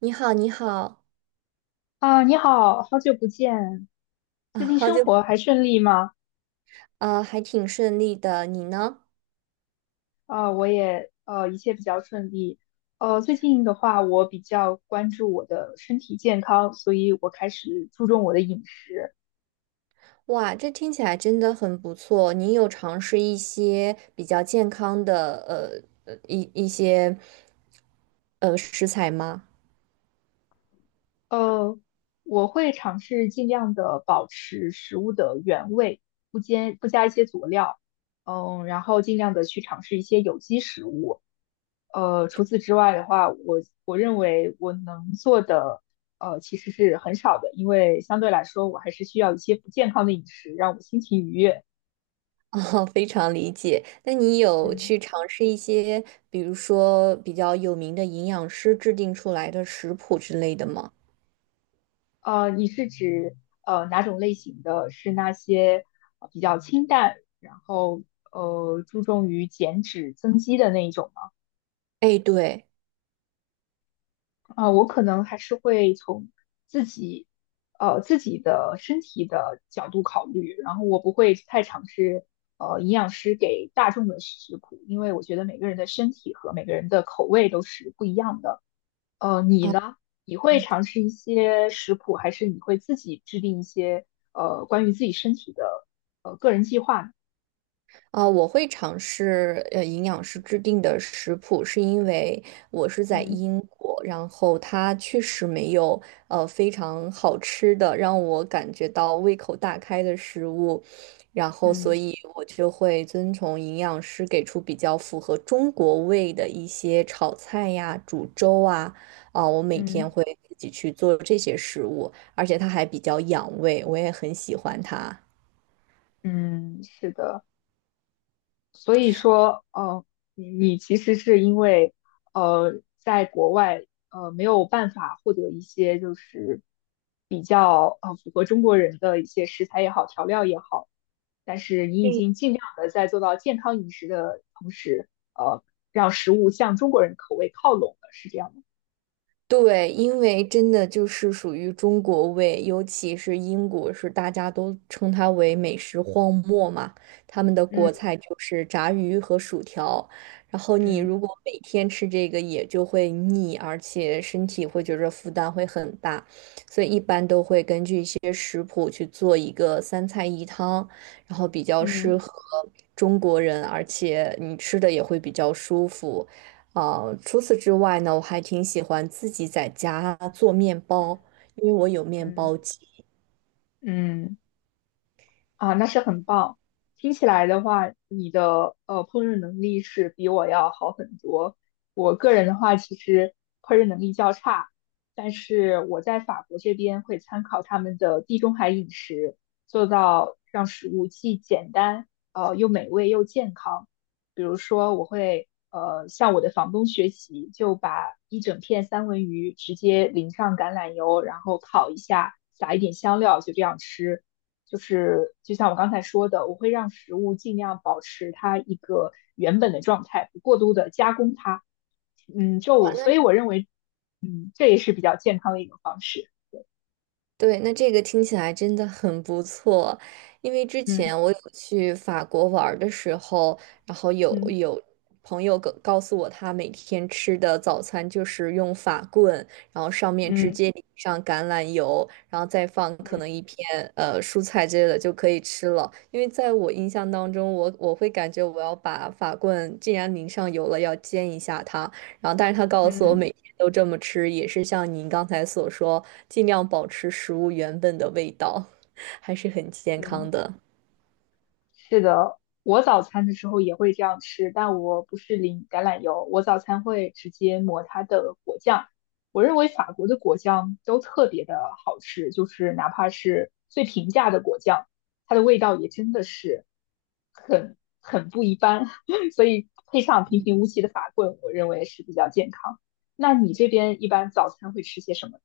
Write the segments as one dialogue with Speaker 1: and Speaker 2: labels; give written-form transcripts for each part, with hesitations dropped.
Speaker 1: 你好，你好，
Speaker 2: 啊，你好，好久不见，最
Speaker 1: 啊，
Speaker 2: 近
Speaker 1: 好
Speaker 2: 生
Speaker 1: 久不
Speaker 2: 活还顺利吗？
Speaker 1: 啊，还挺顺利的，你呢？
Speaker 2: 啊，我也一切比较顺利。最近的话，我比较关注我的身体健康，所以我开始注重我的饮食。
Speaker 1: 哇，这听起来真的很不错。你有尝试一些比较健康的，一些，食材吗？
Speaker 2: 呃，我会尝试尽量的保持食物的原味，不加一些佐料，然后尽量的去尝试一些有机食物。除此之外的话，我认为我能做的，其实是很少的，因为相对来说，我还是需要一些不健康的饮食，让我心情愉悦。
Speaker 1: 哦，非常理解。那你有
Speaker 2: 嗯。
Speaker 1: 去尝试一些，比如说比较有名的营养师制定出来的食谱之类的吗？
Speaker 2: 你是指哪种类型的？是那些比较清淡，然后注重于减脂增肌的那一种吗？
Speaker 1: 哎，对。
Speaker 2: 啊，我可能还是会从自己自己的身体的角度考虑，然后我不会太尝试营养师给大众的食谱，因为我觉得每个人的身体和每个人的口味都是不一样的。你
Speaker 1: 哦
Speaker 2: 呢？你会尝试一些食谱，还是你会自己制定一些关于自己身体的个人计划呢？
Speaker 1: 啊、我会尝试营养师制定的食谱，是因为我是在
Speaker 2: 嗯，
Speaker 1: 英国，然后它确实没有非常好吃的让我感觉到胃口大开的食物，然后所
Speaker 2: 嗯，
Speaker 1: 以我就会遵从营养师给出比较符合中国胃的一些炒菜呀、煮粥啊，啊、我每天
Speaker 2: 嗯，
Speaker 1: 会自己去做这些食物，而且它还比较养胃，我也很喜欢它。
Speaker 2: 嗯，是的。所以说，你其实是因为，在国外，没有办法获得一些就是比较符合中国人的一些食材也好，调料也好，但是你已经尽量的在做到健康饮食的同时，呃，让食物向中国人口味靠拢了，是这样吗？
Speaker 1: 对，因为真的就是属于中国味，尤其是英国，是大家都称它为美食荒漠嘛。他们的国
Speaker 2: 嗯，
Speaker 1: 菜就是炸鱼和薯条，然后你
Speaker 2: 嗯，
Speaker 1: 如果每天吃这个，也就会腻，而且身体会觉得负担会很大，所以一般都会根据一些食谱去做一个三菜一汤，然后比较适
Speaker 2: 嗯，
Speaker 1: 合中国人，而且你吃的也会比较舒服。除此之外呢，我还挺喜欢自己在家做面包，因为我有面包
Speaker 2: 嗯，
Speaker 1: 机。
Speaker 2: 嗯。啊，那是很棒。听起来的话，你的烹饪能力是比我要好很多。我个人的话，其实烹饪能力较差，但是我在法国这边会参考他们的地中海饮食，做到让食物既简单，又美味又健康。比如说，我会向我的房东学习，就把一整片三文鱼直接淋上橄榄油，然后烤一下，撒一点香料，就这样吃。就是就像我刚才说的，我会让食物尽量保持它一个原本的状态，不过度的加工它。
Speaker 1: 哇
Speaker 2: 就
Speaker 1: 那
Speaker 2: 所以我认为，这也是比较健康的一种方式。
Speaker 1: 对，那这个听起来真的很不错，因为之
Speaker 2: 嗯，
Speaker 1: 前我有去法国玩儿的时候，然后有
Speaker 2: 嗯，
Speaker 1: 有朋友告诉我，他每天吃的早餐就是用法棍，然后上面直
Speaker 2: 嗯，
Speaker 1: 接淋上橄榄油，然后再放可能
Speaker 2: 嗯，
Speaker 1: 一片蔬菜之类的就可以吃了。因为在我印象当中，我会感觉我要把法棍既然淋上油了，要煎一下它，然后，但是他告诉我，
Speaker 2: 嗯，
Speaker 1: 每天都这么吃，也是像您刚才所说，尽量保持食物原本的味道，还是很健
Speaker 2: 嗯。
Speaker 1: 康的。
Speaker 2: 是的，我早餐的时候也会这样吃，但我不是淋橄榄油，我早餐会直接抹它的果酱。我认为法国的果酱都特别的好吃，就是哪怕是最平价的果酱，它的味道也真的是很不一般。所以配上平平无奇的法棍，我认为是比较健康。那你这边一般早餐会吃些什么？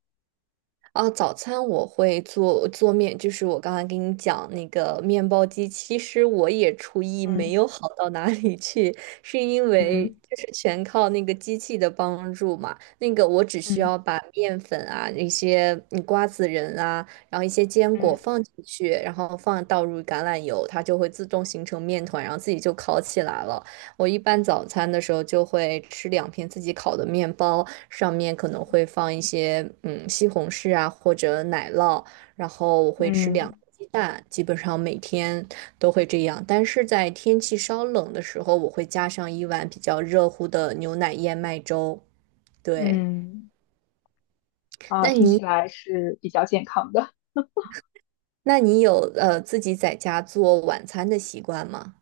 Speaker 1: 哦，早餐我会做面，就是我刚才跟你讲那个面包机，其实我也厨艺没
Speaker 2: 嗯，
Speaker 1: 有好到哪里去，是因为
Speaker 2: 嗯，
Speaker 1: 就是全靠那个机器的帮助嘛。那个我只需
Speaker 2: 嗯，
Speaker 1: 要把面粉啊、一些瓜子仁啊，然后一些坚果
Speaker 2: 嗯，
Speaker 1: 放进去，然后放倒入橄榄油，它就会自动形成面团，然后自己就烤起来了。我一般早餐的时候就会吃两片自己烤的面包，上面可能会放一些西红柿啊或者奶酪，然后我会吃两
Speaker 2: 嗯，
Speaker 1: 个鸡蛋，基本上每天都会这样。但是在天气稍冷的时候，我会加上一碗比较热乎的牛奶燕麦粥。
Speaker 2: 嗯。
Speaker 1: 对，那
Speaker 2: 听起
Speaker 1: 你
Speaker 2: 来是比较健康的。
Speaker 1: 那你有自己在家做晚餐的习惯吗？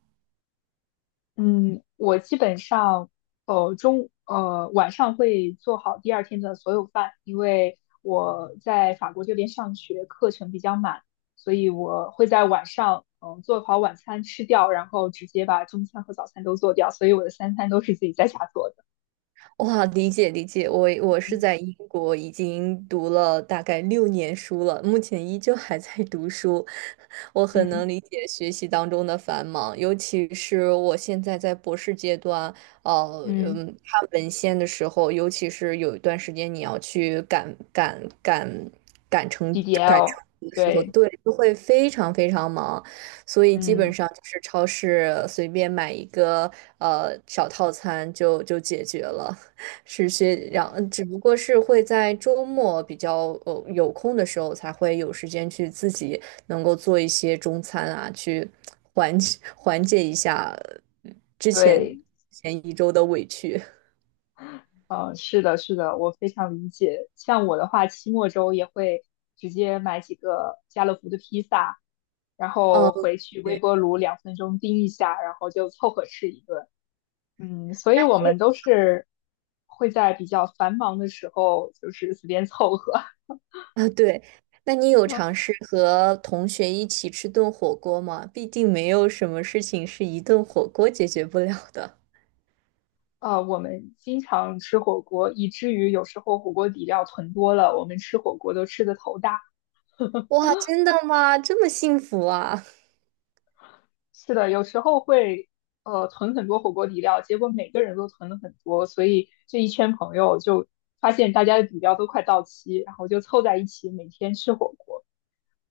Speaker 2: 嗯，我基本上呃中呃晚上会做好第二天的所有饭，因为我在法国这边上学，课程比较满，所以我会在晚上做好晚餐吃掉，然后直接把中餐和早餐都做掉，所以我的三餐都是自己在家做的。
Speaker 1: 哇，理解理解，我
Speaker 2: 嗯，
Speaker 1: 是在英国已经读了大概6年书了，目前依旧还在读书，我很能
Speaker 2: 嗯，
Speaker 1: 理解学习当中的繁忙，尤其是我现在在博士阶段，
Speaker 2: 嗯
Speaker 1: 看文献的时候，尤其是有一段时间你要去赶成赶
Speaker 2: ，DDL，
Speaker 1: 成的时候，
Speaker 2: 对，
Speaker 1: 对，就会非常非常忙。所以基本
Speaker 2: 嗯
Speaker 1: 上就是超市随便买一个小套餐就解决了。是些，然后只不过是会在周末比较有空的时候，才会有时间去自己能够做一些中餐啊，去缓解缓解一下呃之前
Speaker 2: 对，
Speaker 1: 前一周的委屈。
Speaker 2: 嗯，是的，是的，我非常理解。像我的话，期末周也会直接买几个家乐福的披萨，然
Speaker 1: 哦，
Speaker 2: 后回去微
Speaker 1: 对
Speaker 2: 波炉2分钟叮一下，然后就凑合吃一顿。所以我们都是会在比较繁忙的时候，就是随便凑合。
Speaker 1: 啊，对，那你有尝 试和同学一起吃顿火锅吗？毕竟没有什么事情是一顿火锅解决不了的。
Speaker 2: 我们经常吃火锅，以至于有时候火锅底料囤多了，我们吃火锅都吃得头大。
Speaker 1: 哇，真的吗？这么幸福啊！
Speaker 2: 是的，有时候会囤很多火锅底料，结果每个人都囤了很多，所以这一圈朋友就发现大家的底料都快到期，然后就凑在一起每天吃火锅，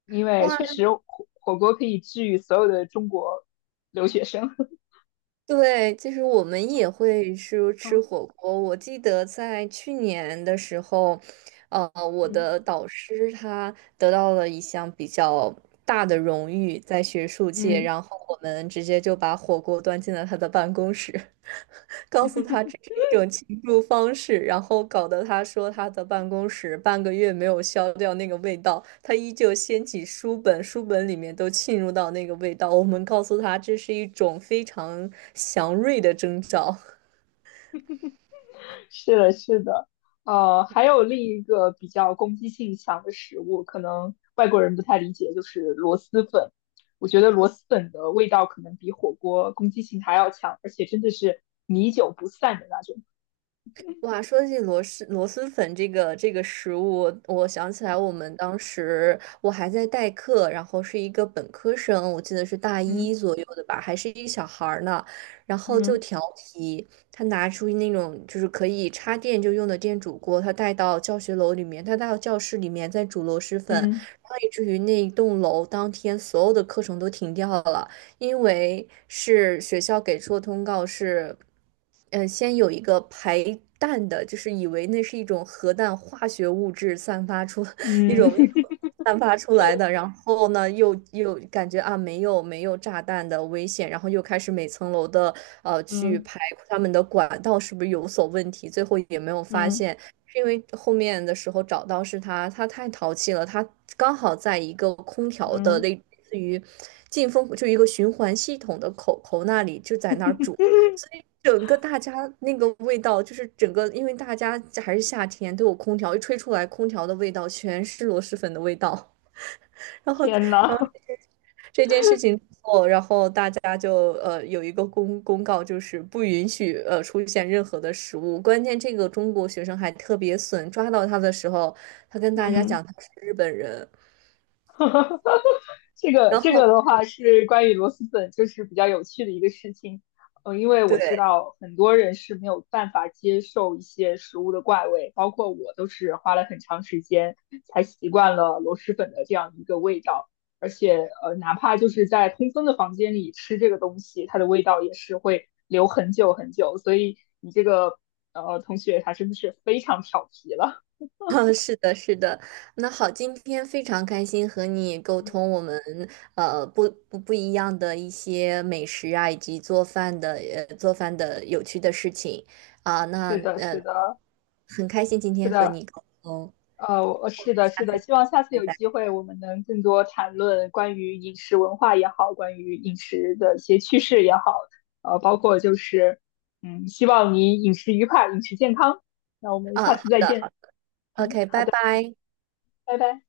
Speaker 2: 因为
Speaker 1: 哇，
Speaker 2: 确
Speaker 1: 那。
Speaker 2: 实火锅可以治愈所有的中国留学生。
Speaker 1: 对，其实我们 也会吃吃
Speaker 2: 嗯，
Speaker 1: 火锅。我记得在去年的时候，我的
Speaker 2: 嗯，
Speaker 1: 导师他得到了一项比较大的荣誉，在学术界，
Speaker 2: 嗯。
Speaker 1: 然后我们直接就把火锅端进了他的办公室。告
Speaker 2: 嗯。
Speaker 1: 诉他这 是一种庆祝方式，然后搞得他说他的办公室半个月没有消掉那个味道，他依旧掀起书本，书本里面都浸入到那个味道。我们告诉他这是一种非常祥瑞的征兆。
Speaker 2: 是的，是的，还有另一个比较攻击性强的食物，可能外国人不太理解，就是螺蛳粉。我觉得螺蛳粉的味道可能比火锅攻击性还要强，而且真的是米久不散的那种。
Speaker 1: 哇，说起螺蛳粉这个食物，我想起来我们当时我还在代课，然后是一个本科生，我记得是大一
Speaker 2: 嗯，
Speaker 1: 左右的吧，还是一个小孩儿呢，然后就
Speaker 2: 嗯，
Speaker 1: 调皮，他拿出那种就是可以插电就用的电煮锅，他带到教学楼里面，他带到教室里面在煮螺蛳粉，然
Speaker 2: 嗯，
Speaker 1: 后以至于那一栋楼当天所有的课程都停掉了。因为是学校给出的通告是，先有一个排氮的，就是以为那是一种核弹化学物质散发出 一
Speaker 2: 嗯。
Speaker 1: 种一种 散发出来的，然后呢，又感觉啊没有炸弹的危险，然后又开始每层楼的去
Speaker 2: 嗯，
Speaker 1: 排他们的管道是不是有所问题，最后也没有发
Speaker 2: 嗯，
Speaker 1: 现。是因为后面的时候找到是他，他太淘气了，他刚好在一个空调的
Speaker 2: 嗯，
Speaker 1: 类似于进风，就一个循环系统的口那里就在那儿煮，整个大家那个味道就是整个，因为大家还是夏天都有空调，一吹出来空调的味道全是螺蛳粉的味道，然后。
Speaker 2: 天呐。
Speaker 1: 这件事情之后，然后大家就有一个公告，就是不允许出现任何的食物。关键这个中国学生还特别损，抓到他的时候，他跟 大家
Speaker 2: 嗯。
Speaker 1: 讲他是日本人，
Speaker 2: 这个
Speaker 1: 然
Speaker 2: 这
Speaker 1: 后。
Speaker 2: 个的话是关于螺蛳粉，就是比较有趣的一个事情。因为
Speaker 1: 对，
Speaker 2: 我知 道很多人是没有办法接受一些食物的怪味，包括我都是花了很长时间才习惯了螺蛳粉的这样一个味道。而且，哪怕就是在通风的房间里吃这个东西，它的味道也是会留很久很久。所以你这个同学他真的是非常调皮了。
Speaker 1: 嗯是的，是的。那好，今天非常开心和你沟
Speaker 2: 嗯，
Speaker 1: 通我们不一样的一些美食啊，以及做饭的有趣的事情啊，那
Speaker 2: 是的，是的，
Speaker 1: 很开心今
Speaker 2: 是
Speaker 1: 天和
Speaker 2: 的。
Speaker 1: 你沟通，
Speaker 2: 是的，是
Speaker 1: 下
Speaker 2: 的，
Speaker 1: 次
Speaker 2: 希望下次
Speaker 1: 再
Speaker 2: 有机
Speaker 1: 见。
Speaker 2: 会我们能更多谈论关于饮食文化也好，关于饮食的一些趋势也好，包括就是，希望你饮食愉快，饮食健康。那我们下
Speaker 1: 嗯，好
Speaker 2: 次再
Speaker 1: 的，好
Speaker 2: 见。
Speaker 1: o k
Speaker 2: 好
Speaker 1: 拜
Speaker 2: 的，
Speaker 1: 拜。
Speaker 2: 拜拜。